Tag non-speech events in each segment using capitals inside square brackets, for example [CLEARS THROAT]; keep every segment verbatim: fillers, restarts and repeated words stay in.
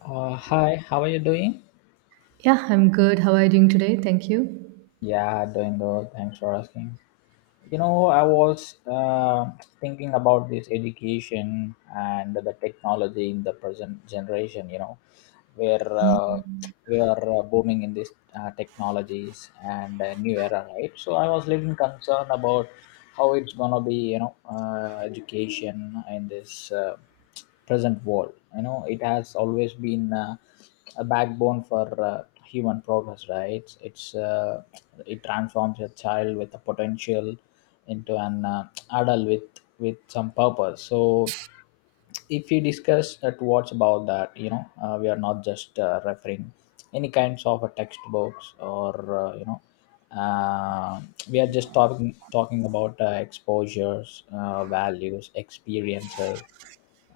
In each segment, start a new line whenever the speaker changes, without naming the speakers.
Uh, hi, how are you doing?
Yeah, I'm good. How are you doing today? Thank you.
Yeah, doing good. Thanks for asking. You know, I was uh, thinking about this education and the technology in the present generation. You know, where uh, we are uh, booming in these uh, technologies and uh, new era, right? So I was little concerned about how it's gonna be, you know, uh, education in this uh, present world. You know, it has always been uh, a backbone for uh, human progress, right? It's uh, it transforms a child with a potential into an uh, adult with with some purpose. So if we discuss at what's about that, you know uh, we are not just uh, referring any kinds of a textbooks or uh, you know uh, we are just talking talking about uh, exposures, uh, values, experiences,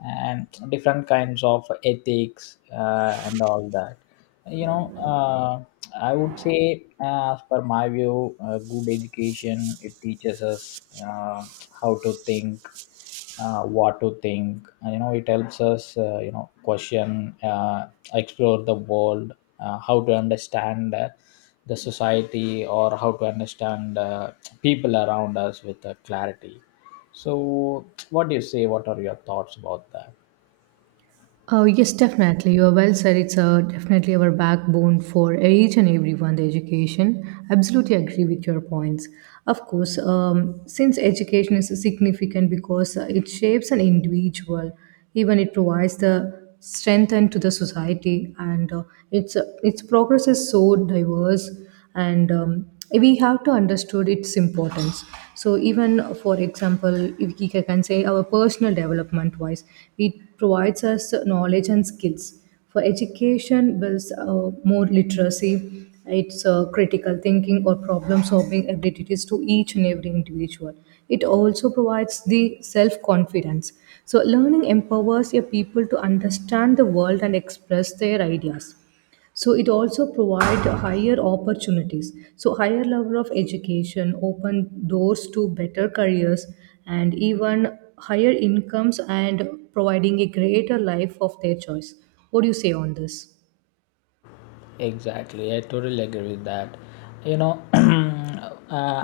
and different kinds of ethics, uh, and all that. You know uh, i would say, uh, as per my view, uh, good education, it teaches us uh, how to think, uh, what to think. Uh, you know it helps us uh, you know question, uh, explore the world, uh, how to understand uh, the society, or how to understand uh, people around us with uh, clarity. So what do you say? What are your thoughts about that?
Oh, yes, definitely. You are well said. It's uh, definitely our backbone for each and everyone, the education. Absolutely agree with your points. Of course, um, since education is significant because uh, it shapes an individual, even it provides the strength and to the society, and uh, its, uh, its progress is so diverse and um, we have to understood its importance. So even, for example, if we ca- can say, our personal development wise, it provides us knowledge and skills. For education builds uh, more literacy, its uh, critical thinking or problem solving abilities to each and every individual. It also provides the self confidence. So learning empowers your people to understand the world and express their ideas. So it also provide higher opportunities. So higher level of education open doors to better careers and even higher incomes and providing a greater life of their choice. What do you say on this?
Exactly, I totally agree with that. You know, [CLEARS THROAT] uh,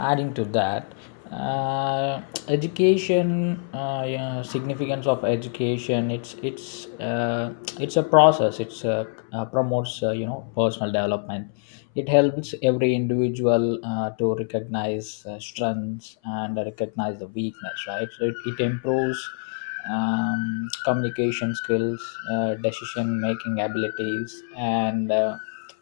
adding to that, uh, education, uh, you know, significance of education. It's it's uh, it's a process. It's uh, uh, promotes, uh, you know personal development. It helps every individual uh, to recognize uh, strengths and recognize the weakness. Right, so it, it improves um, communication skills, uh, decision making abilities, and uh,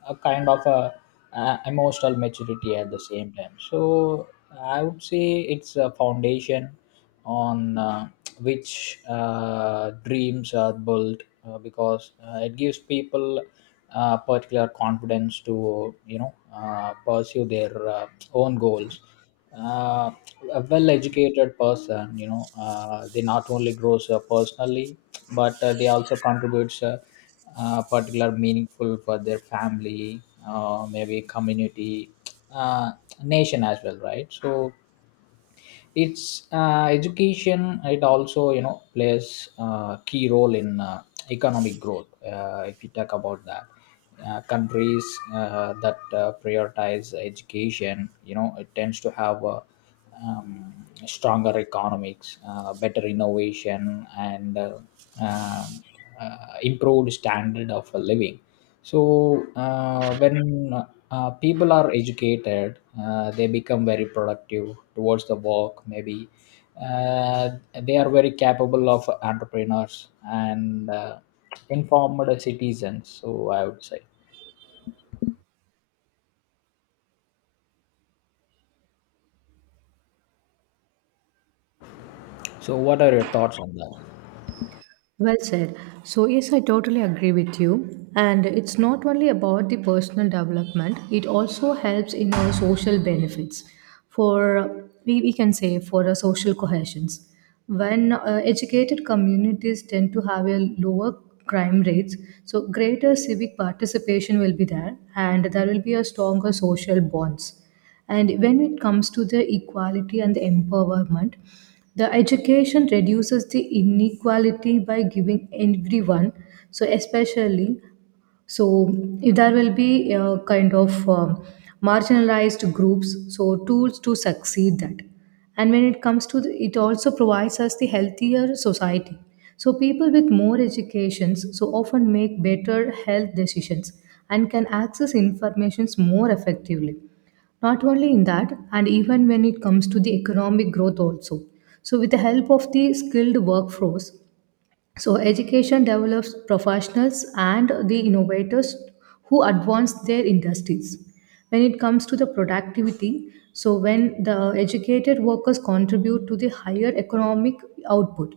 a kind of a, uh emotional maturity at the same time. So I would say it's a foundation on uh, which uh, dreams are built, uh, because uh, it gives people uh, particular confidence to you know uh, pursue their uh, own goals. Uh, a well-educated person, you know uh, they not only grows uh, personally, but uh, they also contributes uh, uh, particular meaningful for their family, uh, maybe community, uh, nation as well, right? So it's uh, education, it also, you know plays a key role in uh, economic growth, uh, if you talk about that. Uh, countries uh, that uh, prioritize education, you know it tends to have a um, stronger economics, uh, better innovation, and uh, um, uh, improved standard of living. So uh, when uh, people are educated, uh, they become very productive towards the work. Maybe uh, they are very capable of entrepreneurs and uh, informed citizens. So I would say. So what are your thoughts on that?
Well said. So, yes, I totally agree with you. And it's not only about the personal development, it also helps in our social benefits. For we, we can say for our social cohesions. When uh, educated communities tend to have a lower crime rates, so greater civic participation will be there, and there will be a stronger social bonds. And when it comes to the equality and the empowerment, the education reduces the inequality by giving everyone, so especially, so there will be a kind of um, marginalized groups, so tools to succeed that. And when it comes to the, it also provides us the healthier society. So people with more educations so often make better health decisions and can access informations more effectively. Not only in that, and even when it comes to the economic growth also, so with the help of the skilled workforce, so education develops professionals and the innovators who advance their industries. When it comes to the productivity, so when the educated workers contribute to the higher economic output,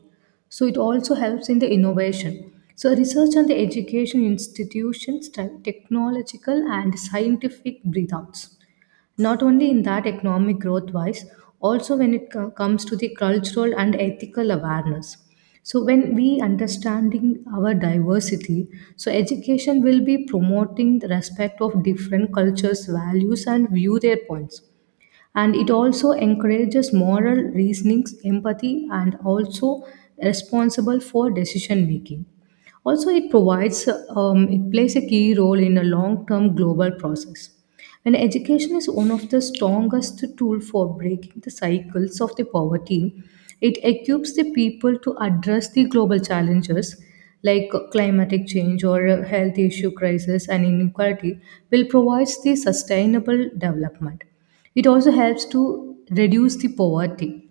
so it also helps in the innovation. So, research on the education institutions, te- technological and scientific breathouts. Not only in that economic growth wise, also when it co- comes to the cultural and ethical awareness, so when we understanding our diversity, so education will be promoting the respect of different cultures, values, and view their points. And it also encourages moral reasonings, empathy, and also responsible for decision making. Also, it provides, um, it plays a key role in a long-term global process. And education is one of the strongest tool for breaking the cycles of the poverty. It equips the people to address the global challenges like climatic change or a health issue crisis and inequality, will provide the sustainable development. It also helps to reduce the poverty.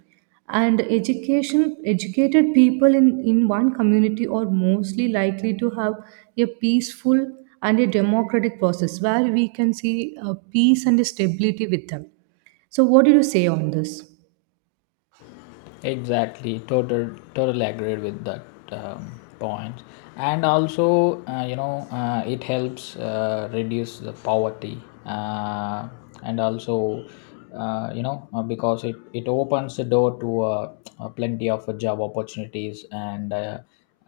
And education, educated people in, in one community are mostly likely to have a peaceful and a democratic process where we can see uh, peace and stability with them. So what do you say on this?
Exactly, total, totally agreed with that um, point. And also, uh, you know, uh, it helps uh, reduce the poverty, uh, and also, uh, you know, uh, because it it opens the door to uh, uh, plenty of uh, job opportunities, and uh,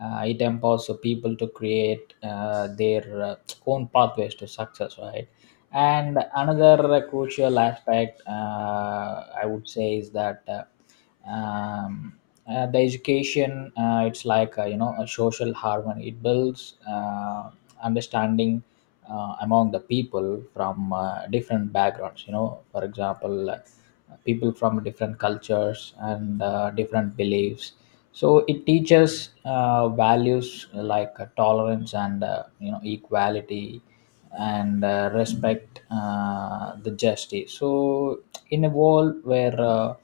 uh, it empowers the people to create uh, their uh, own pathways to success, right? And another uh, crucial aspect, uh, I would say, is that. Uh, um, uh, the education, uh, it's like, uh, you know a social harmony, it builds uh, understanding uh, among the people from uh, different backgrounds. You know for example, uh, people from different cultures and uh, different beliefs. So it teaches uh, values like uh, tolerance and, uh, you know equality, and uh, respect, uh, the justice. So, in a world where uh,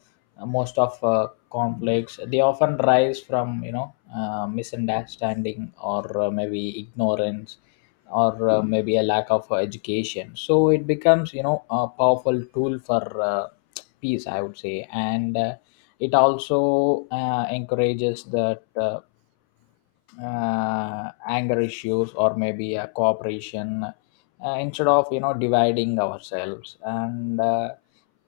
most of uh, conflicts, they often rise from you know uh, misunderstanding, or uh, maybe ignorance, or uh, maybe a lack of uh, education. So it becomes, you know a powerful tool for uh, peace, I would say, and uh, it also uh, encourages that. Uh, uh, anger issues, or maybe a cooperation uh, instead of, you know dividing ourselves. And uh,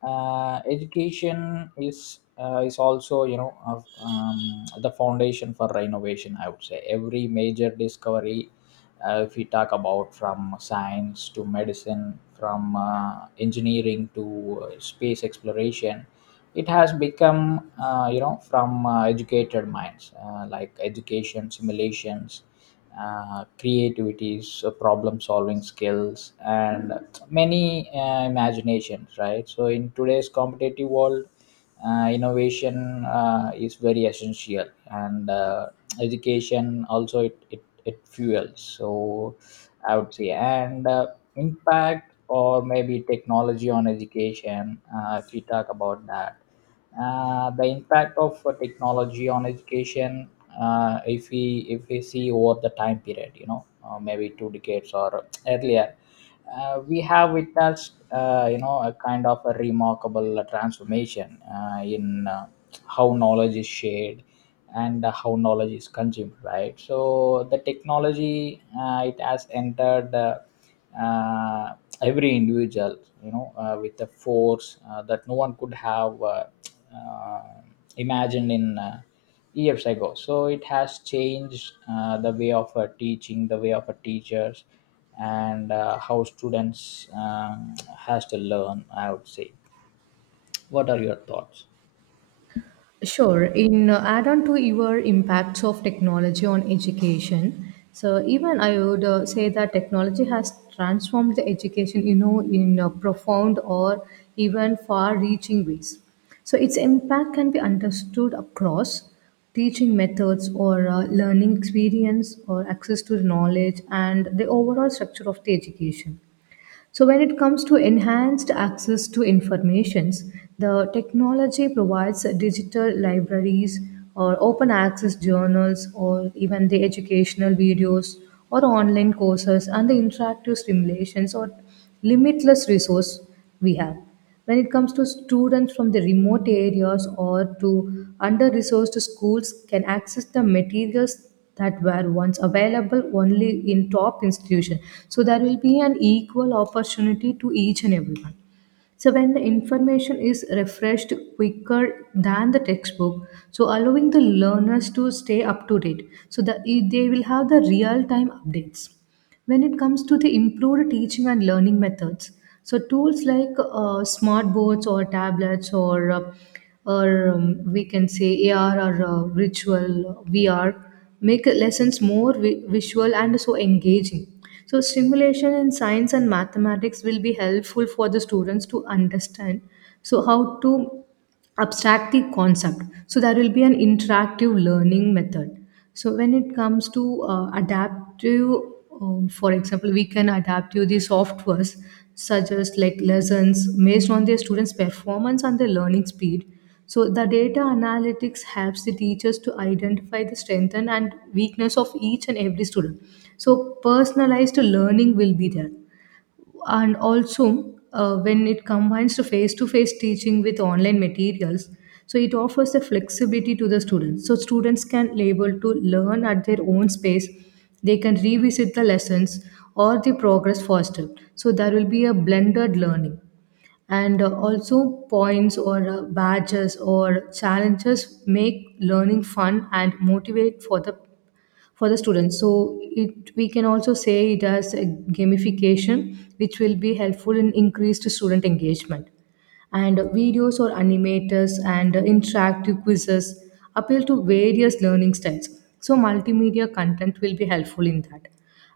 uh, Education is uh, is also, you know of um, the foundation for innovation. I would say every major discovery, uh, if we talk about, from science to medicine, from uh, engineering to uh, space exploration, it has become, uh, you know from uh, educated minds, uh, like education simulations, uh, creativities, uh, problem solving skills, and many uh, imaginations, right? So in today's competitive world, uh, innovation uh, is very essential, and uh, education also, it, it it fuels. So I would say. And uh, impact, or maybe technology on education, uh, if we talk about that, uh, the impact of uh, technology on education, uh, if we if we see over the time period, you know uh, maybe two decades or earlier, uh, we have witnessed, uh, you know a kind of a remarkable uh, transformation uh, in uh, how knowledge is shared, and uh, how knowledge is consumed, right? So the technology, uh, it has entered uh, uh, every individual, you know uh, with a force uh, that no one could have uh, uh, imagined in uh, years ago. So it has changed uh, the way of uh, teaching, the way of uh, teachers, and uh, how students um, has to learn. I would say. What are your thoughts?
Sure. In uh, add on to your impacts of technology on education, so even I would uh, say that technology has transformed the education, you know, in uh, profound or even far-reaching ways. So its impact can be understood across teaching methods or uh, learning experience or access to knowledge and the overall structure of the education. So when it comes to enhanced access to informations, the technology provides digital libraries or open access journals or even the educational videos or online courses and the interactive simulations or limitless resource we have. When it comes to students from the remote areas or to under-resourced schools can access the materials that were once available only in top institutions. So there will be an equal opportunity to each and everyone. So when the information is refreshed quicker than the textbook, so allowing the learners to stay up to date, so that they will have the real-time updates. When it comes to the improved teaching and learning methods, so tools like uh, smart boards or tablets or uh, or um, we can say A R or uh, virtual V R, make lessons more vi- visual and so engaging. So stimulation in science and mathematics will be helpful for the students to understand so how to abstract the concept, so there will be an interactive learning method. So when it comes to uh, adaptive, um, for example, we can adapt to the softwares, such as like lessons based on their students performance and their learning speed. So the data analytics helps the teachers to identify the strength and and weakness of each and every student, so personalized learning will be there. And also, uh, when it combines to face-to-face teaching with online materials, so it offers the flexibility to the students, so students can be able to learn at their own space, they can revisit the lessons or the progress faster, so there will be a blended learning. And uh, also, points or uh, badges or challenges make learning fun and motivate for the for the students, so it, we can also say it as a gamification, which will be helpful in increased student engagement. And videos or animators and interactive quizzes appeal to various learning styles. So, multimedia content will be helpful in that.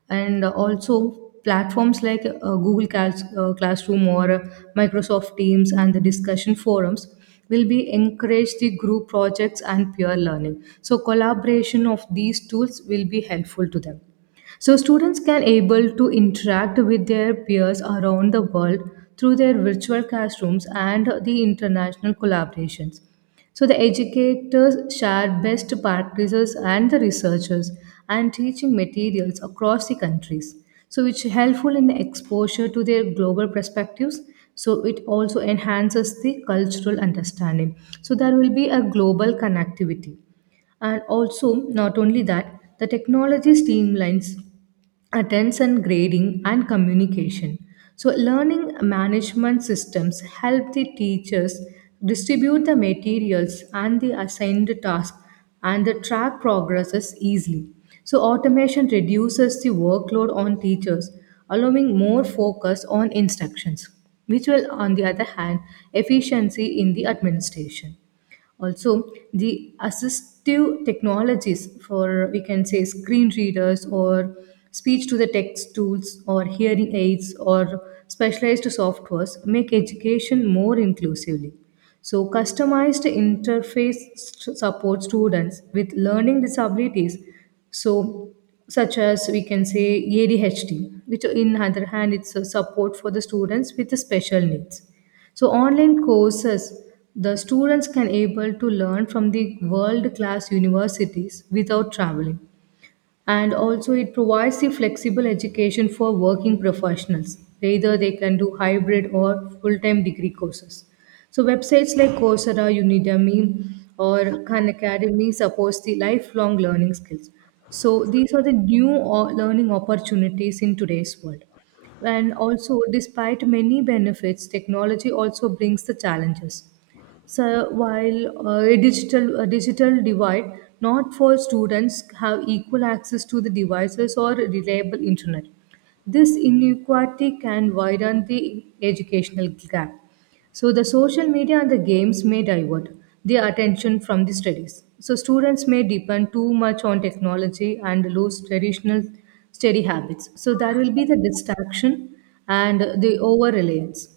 And also platforms like uh, Google Class, uh, Classroom, or Microsoft Teams and the discussion forums will be encourage the group projects and peer learning, so collaboration of these tools will be helpful to them. So students can able to interact with their peers around the world through their virtual classrooms and the international collaborations. So the educators share best practices and the researchers and teaching materials across the countries. So which helpful in the exposure to their global perspectives. So it also enhances the cultural understanding. So there will be a global connectivity. And also, not only that, the technology streamlines attention grading and communication. So learning management systems help the teachers distribute the materials and the assigned tasks and the track progresses easily. So automation reduces the workload on teachers, allowing more focus on instructions, which will, on the other hand, efficiency in the administration. Also, the assistive technologies, for we can say screen readers or speech to the text tools or hearing aids or specialized softwares make education more inclusively. So, customized interface st- support students with learning disabilities, so such as we can say A D H D, which in other hand it's a support for the students with the special needs. So online courses, the students can able to learn from the world class universities without traveling. And also it provides the flexible education for working professionals, either they can do hybrid or full-time degree courses. So websites like Coursera, Udemy, or Khan Academy supports the lifelong learning skills. So these are the new o- learning opportunities in today's world. And also, despite many benefits, technology also brings the challenges. So while uh, a digital a digital divide, not for students have equal access to the devices or reliable internet. This inequality can widen the educational gap. So the social media and the games may divert their attention from the studies. So students may depend too much on technology and lose traditional study habits. So there will be the distraction and the over reliance.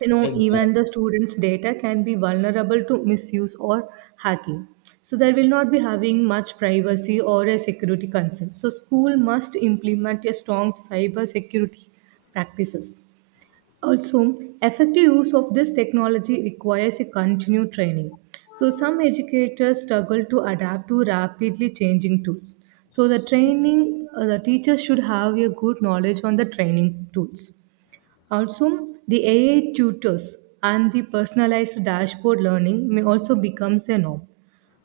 You know,
Exactly.
even the students data can be vulnerable to misuse or hacking. So there will not be having much privacy or a security concern, so school must implement a strong cyber security practices. Also, effective use of this technology requires a continued training. So some educators struggle to adapt to rapidly changing tools. So the training, uh, the teacher should have a good knowledge on the training tools. Also, the A I tutors and the personalized dashboard learning may also becomes a norm.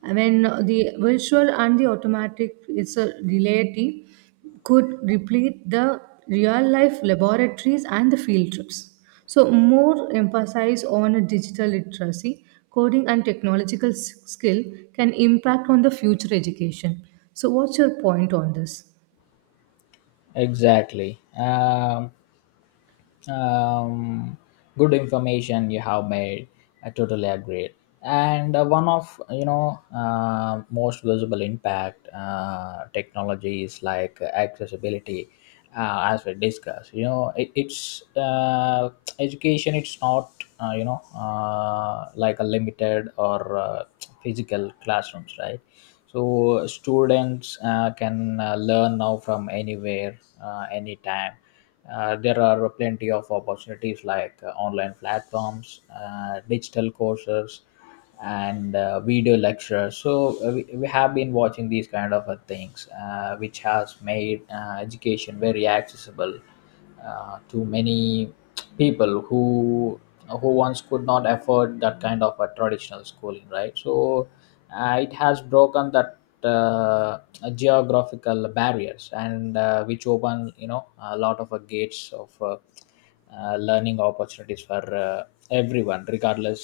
When the virtual and the automatic is a reality, could replete the real life laboratories and the field trips. So, more emphasis on a digital literacy, coding, and technological s- skill can impact on the future education. So, what's your point on this?
Exactly. Um, um, Good information you have made. I totally agree. And uh, one of, you know uh, most visible impact uh, technologies like accessibility, uh, as we discussed, you know it, it's uh, education, it's not uh, you know uh, like a limited or uh, physical classrooms, right? So students uh, can uh, learn now from anywhere, uh, anytime. Uh, there are plenty of opportunities like uh, online platforms, uh, digital courses, and uh, video lectures. So uh, we, we have been watching these kind of uh, things, uh, which has made uh, education very accessible uh, to many people who who once could not afford that kind of a traditional schooling, right? So uh, it has broken that uh, geographical barriers, and uh, which open, you know a lot of uh, gates of uh, uh, learning opportunities for uh, everyone regardless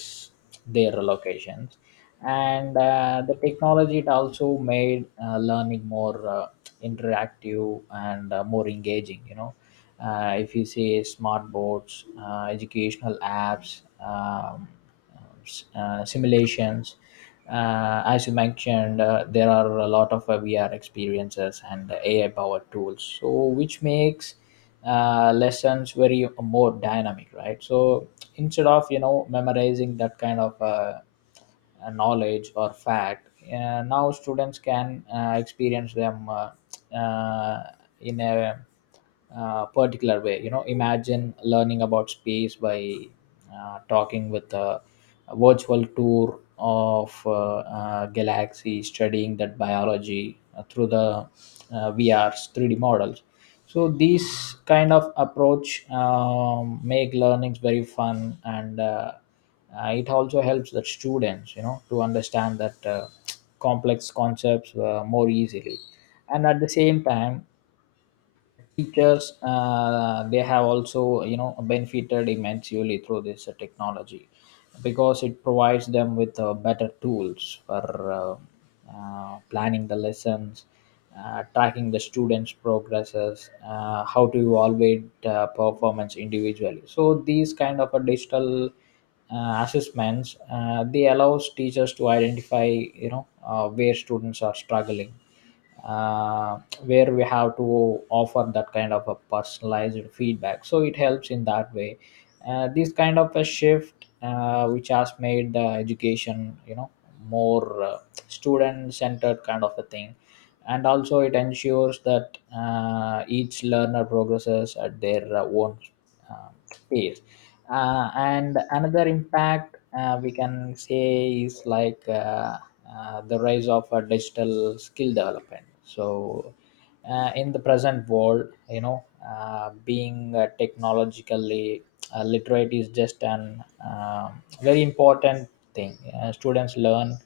their locations. And uh, the technology, it also made uh, learning more uh, interactive and uh, more engaging. You know uh, if you see smart boards, uh, educational apps, um, uh, simulations. Uh, as you mentioned, uh, there are a lot of uh, V R experiences and A I powered tools, so which makes uh, lessons very more dynamic, right? So instead of, you know memorizing that kind of uh, uh, knowledge or fact. Uh, now students can uh, experience them uh, uh, in a uh, particular way. You know, imagine learning about space by uh, talking with a a virtual tour of uh, uh, galaxy, studying that biology uh, through the uh, V R's three D models. So these kind of approach um, make learnings very fun and. Uh, uh, it also helps the students, you know to understand that uh, complex concepts uh, more easily. And at the same time, teachers uh, they have also, you know benefited immensely through this uh, technology, because it provides them with uh, better tools for uh, uh, planning the lessons, uh, tracking the students progresses, uh, how to evaluate uh, performance individually. So these kind of a digital uh, assessments, uh, they allows teachers to identify, you know uh, where students are struggling, uh, where we have to offer that kind of a personalized feedback, so it helps in that way. Uh, this kind of a shift, uh, which has made the education, you know more uh, student centered kind of a thing, and also it ensures that uh, each learner progresses at their uh, own uh, pace. Uh, and another impact, uh, we can say, is like uh, uh, the rise of uh, digital skill development. So uh, in the present world, you know uh, being uh, technologically uh, literate is just an uh, very important thing. Uh, students learn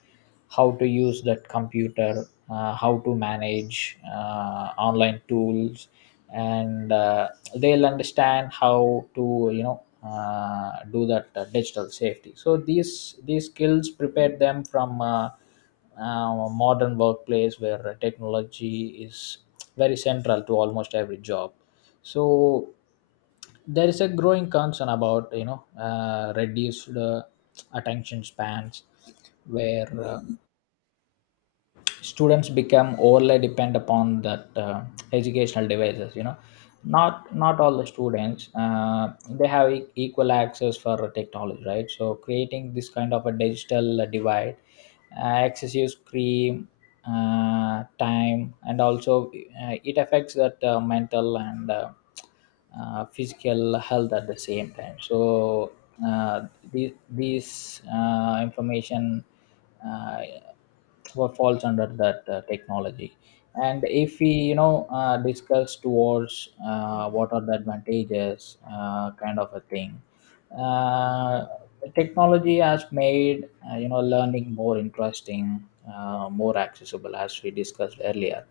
how to use that computer, uh, how to manage uh, online tools, and uh, they'll understand how to, you know uh, do that uh, digital safety. So these these skills prepare them from uh, uh, modern workplace where technology is very central to almost every job. So there is a growing concern about, you know uh, reduced uh, attention spans, where uh, students become overly depend upon that uh, educational devices. you know not not all the students uh, they have e- equal access for technology, right? So creating this kind of a digital divide, uh, excessive screen uh, time, and also uh, it affects that uh, mental and uh, uh, physical health at the same time. So uh, the, these uh, information, uh, what falls under that uh, technology. And if we, you know uh, discuss towards uh, what are the advantages uh, kind of a thing. uh, Technology has made, uh, you know learning more interesting, uh, more accessible, as we discussed earlier.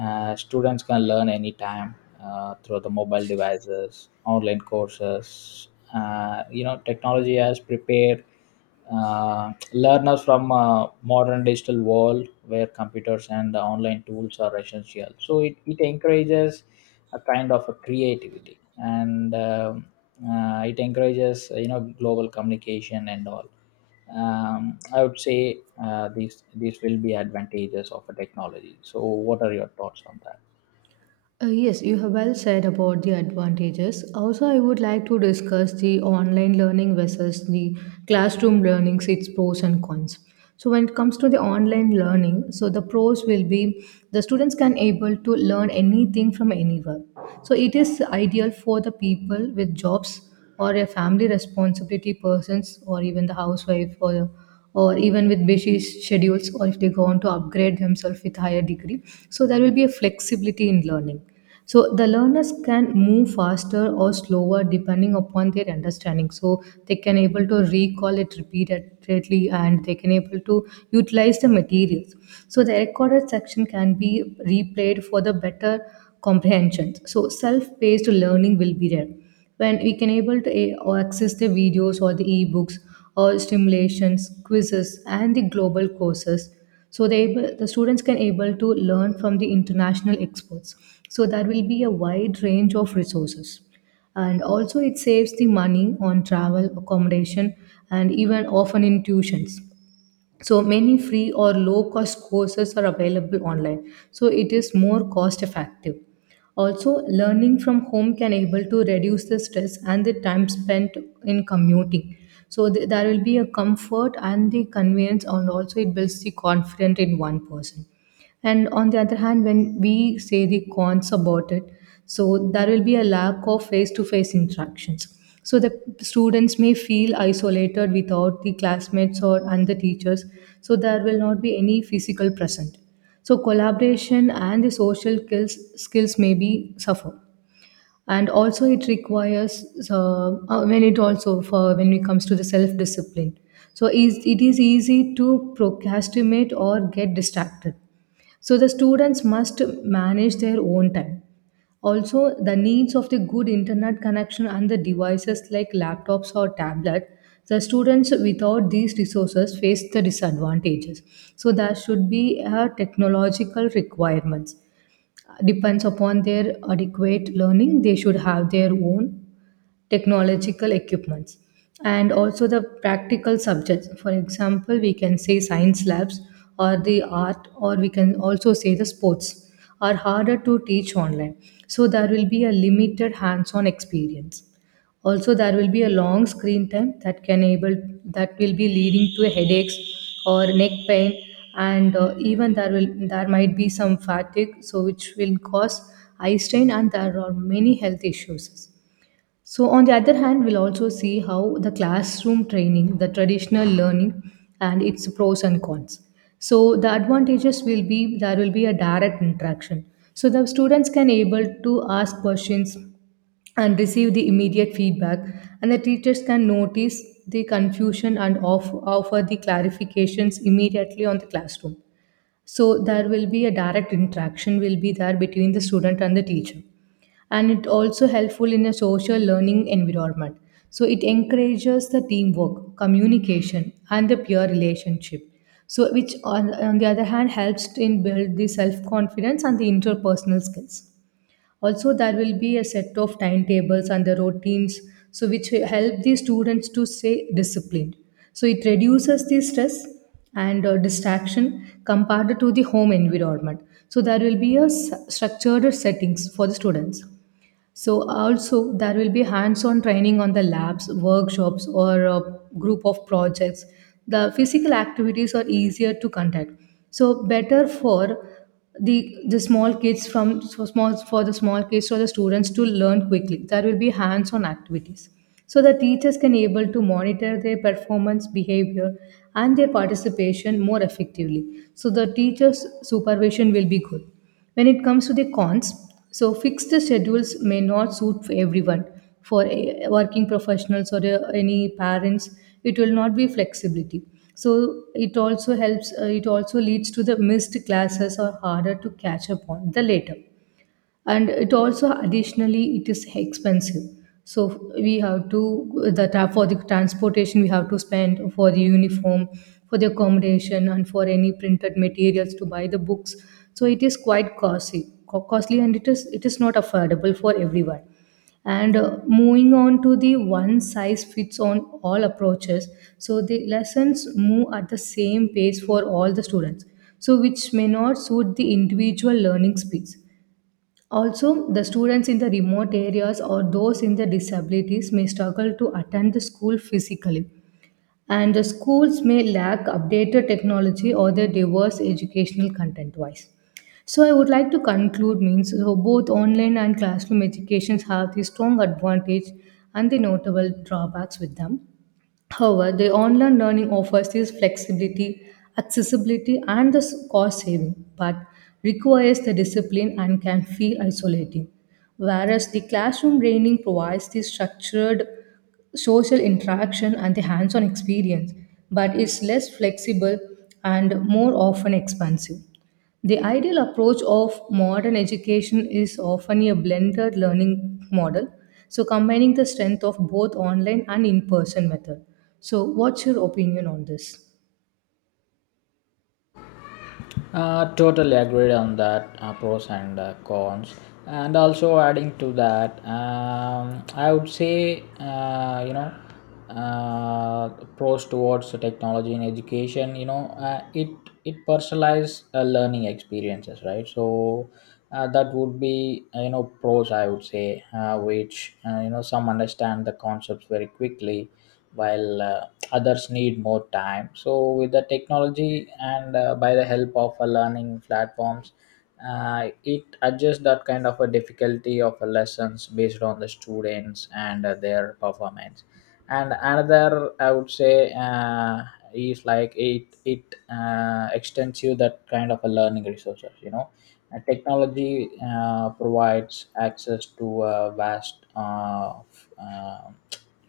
uh, Students can learn anytime uh, through the mobile devices, online courses. Uh, you know technology has prepared uh, learners from uh, modern digital world where computers and the online tools are essential. So it, it encourages a kind of a creativity, and um, uh, it encourages, uh, you know global communication and all. Um, I would say uh, these these will be advantages of a technology. So what are your thoughts on that?
Uh, yes, you have well said about the advantages. Also, I would like to discuss the online learning versus the classroom learning, its pros and cons. So, when it comes to the online learning, so the pros will be the students can able to learn anything from anywhere. So, it is ideal for the people with jobs or a family responsibility persons or even the housewife or or even with busy schedules, or if they go on to upgrade themselves with higher degree, so there will be a flexibility in learning. So the learners can move faster or slower depending upon their understanding, so they can able to recall it repeatedly and they can able to utilize the materials. So the recorded section can be replayed for the better comprehension, so self-paced learning will be there when we can able to eh, or access the videos or the ebooks or stimulations, quizzes, and the global courses. So they able, the students can able to learn from the international experts. So that will be a wide range of resources, and also it saves the money on travel accommodation and even often in tuitions. So many free or low cost courses are available online, so it is more cost effective. Also, learning from home can able to reduce the stress and the time spent in commuting. So th- there will be a comfort and the convenience, and also it builds the confidence in one person. And on the other hand, when we say the cons about it, so there will be a lack of face to face interactions. So the students may feel isolated without the classmates or and the teachers. So there will not be any physical present. So collaboration and the social skills skills may be suffer. And also it requires uh, uh, when it also for when it comes to the self discipline. So is it is easy to procrastinate or get distracted, so the students must manage their own time. Also, the needs of the good internet connection and the devices like laptops or tablet, the students without these resources face the disadvantages. So there should be a technological requirements, depends upon their adequate learning they should have their own technological equipments. And also the practical subjects, for example we can say science labs or the art, or we can also say the sports, are harder to teach online, so there will be a limited hands on experience. Also, there will be a long screen time that can able, that will be leading to headaches or neck pain, and uh, even there will there might be some fatigue, so which will cause eye strain, and there are many health issues. So, on the other hand, we'll also see how the classroom training, the traditional learning, and its pros and cons. So, the advantages will be there will be a direct interaction. So, the students can able to ask questions, and receive the immediate feedback, and the teachers can notice the confusion and off- offer the clarifications immediately on the classroom. So there will be a direct interaction will be there between the student and the teacher, and it also helpful in a social learning environment. So it encourages the teamwork communication and the peer relationship, so which on, on the other hand helps to in build the self confidence and the interpersonal skills. Also, there will be a set of timetables and the routines, so which will help the students to stay disciplined. So it reduces the stress and uh, distraction compared to the home environment. So there will be a s- structured settings for the students. So also there will be hands-on training on the labs, workshops, or a group of projects. The physical activities are easier to conduct. So better for the the small kids, from so small, for the small kids or the students to learn quickly. There will be hands-on activities. So the teachers can able to monitor their performance, behavior, and their participation more effectively. So the teachers' supervision will be good. When it comes to the cons, so fixed schedules may not suit for everyone. For a- working professionals or uh, any parents, it will not be flexibility. So it also helps. Uh, it also leads to the missed classes or harder to catch up on the later. And it also, additionally, it is expensive, so we have to, that tra- for the transportation we have to spend, for the uniform, for the accommodation, and for any printed materials to buy the books. So it is quite costly, co- costly, and it is, it is not affordable for everyone. And uh, moving on to the one size fits on all approaches, so the lessons move at the same pace for all the students, so which may not suit the individual learning speeds. Also, the students in the remote areas or those in the disabilities may struggle to attend the school physically, and the schools may lack updated technology or the diverse educational content wise. So I would like to conclude means, so both online and classroom educations have the strong advantage and the notable drawbacks with them. However, the online learning offers this flexibility, accessibility, and the s- cost saving, but requires the discipline and can feel isolating. Whereas the classroom training provides the structured social interaction and the hands on experience, but it's less flexible and more often expensive. The ideal approach of modern education is often a blended learning model, so combining the strength of both online and in person method. So, what's your opinion on this?
Uh, totally agreed on that uh, pros and uh, cons, and also adding to that, um, I would say, uh, you know uh, pros towards the technology in education. You know, uh, it it personalized uh, learning experiences, right? So uh, that would be, uh, you know pros. I would say, uh, which uh, you know some understand the concepts very quickly, while uh, others need more time. So with the technology, and uh, by the help of a learning platforms, uh, it adjusts that kind of a difficulty of a lessons based on the students and uh, their performance. And another, i would say uh, is like it it uh, extends you that kind of a learning resources, you know and technology uh, provides access to a vast uh, f- uh,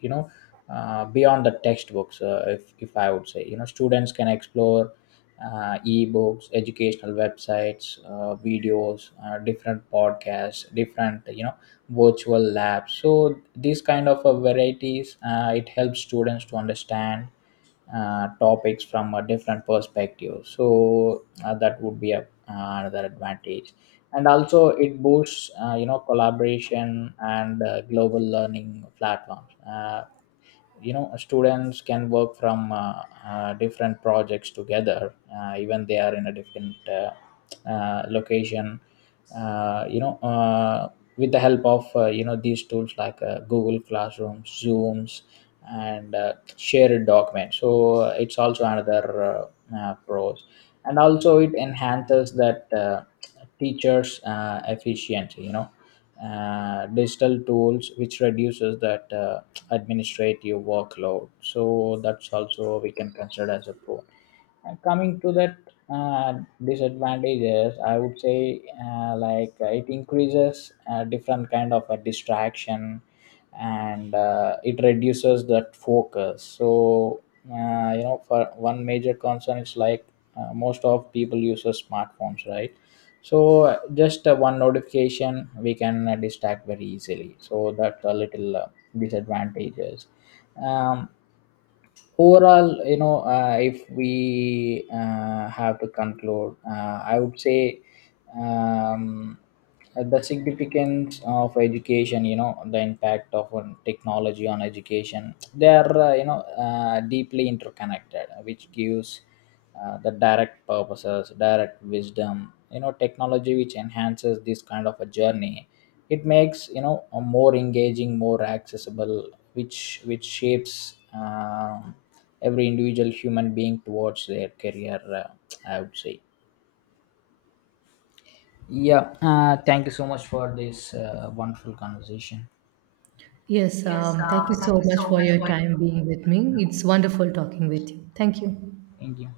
you know uh, beyond the textbooks. Uh, if, if I would say, you know, students can explore uh, e-books, educational websites, uh, videos, uh, different podcasts, different, you know virtual labs. So these kind of uh, varieties, uh, it helps students to understand uh, topics from a different perspective. So uh, that would be a, uh, another advantage. And also it boosts, uh, you know collaboration and uh, global learning platforms. Uh, you know students can work from uh, uh, different projects together, uh, even they are in a different uh, uh, location. uh, you know uh, with the help of, uh, you know these tools like uh, google classroom, zooms, and uh, shared documents. So uh, it's also another uh, uh, pros. And also it enhances that uh, teachers uh, efficiency. You know uh, digital tools which reduces that uh, administrative workload, so that's also we can consider as a pro. Uh, coming to that uh, disadvantages, I would say, uh, like uh, it increases uh, different kind of a distraction, and uh, it reduces that focus. So, uh, you know for one major concern is like, uh, most of people use a smartphones, right? So uh, just uh, one notification we can uh, distract very easily, so that's a little uh, disadvantages. um, Overall, you know uh, if we uh, have to conclude, uh, I would say, um, uh, the significance of education, you know the impact of on technology on education, they are, uh, you know uh, deeply interconnected, which gives uh, the direct purposes, direct wisdom. You know, technology which enhances this kind of a journey. It makes, you know a more engaging, more accessible, which which shapes um every individual human being towards their career. uh, I would say. Yeah, uh, thank you so much for this uh, wonderful conversation.
Yes,
Yes,
um, thank you
uh, thank
so
you
much
so
for
much
your
for your.
time being with me. It's wonderful talking with you. Thank you.
Thank you.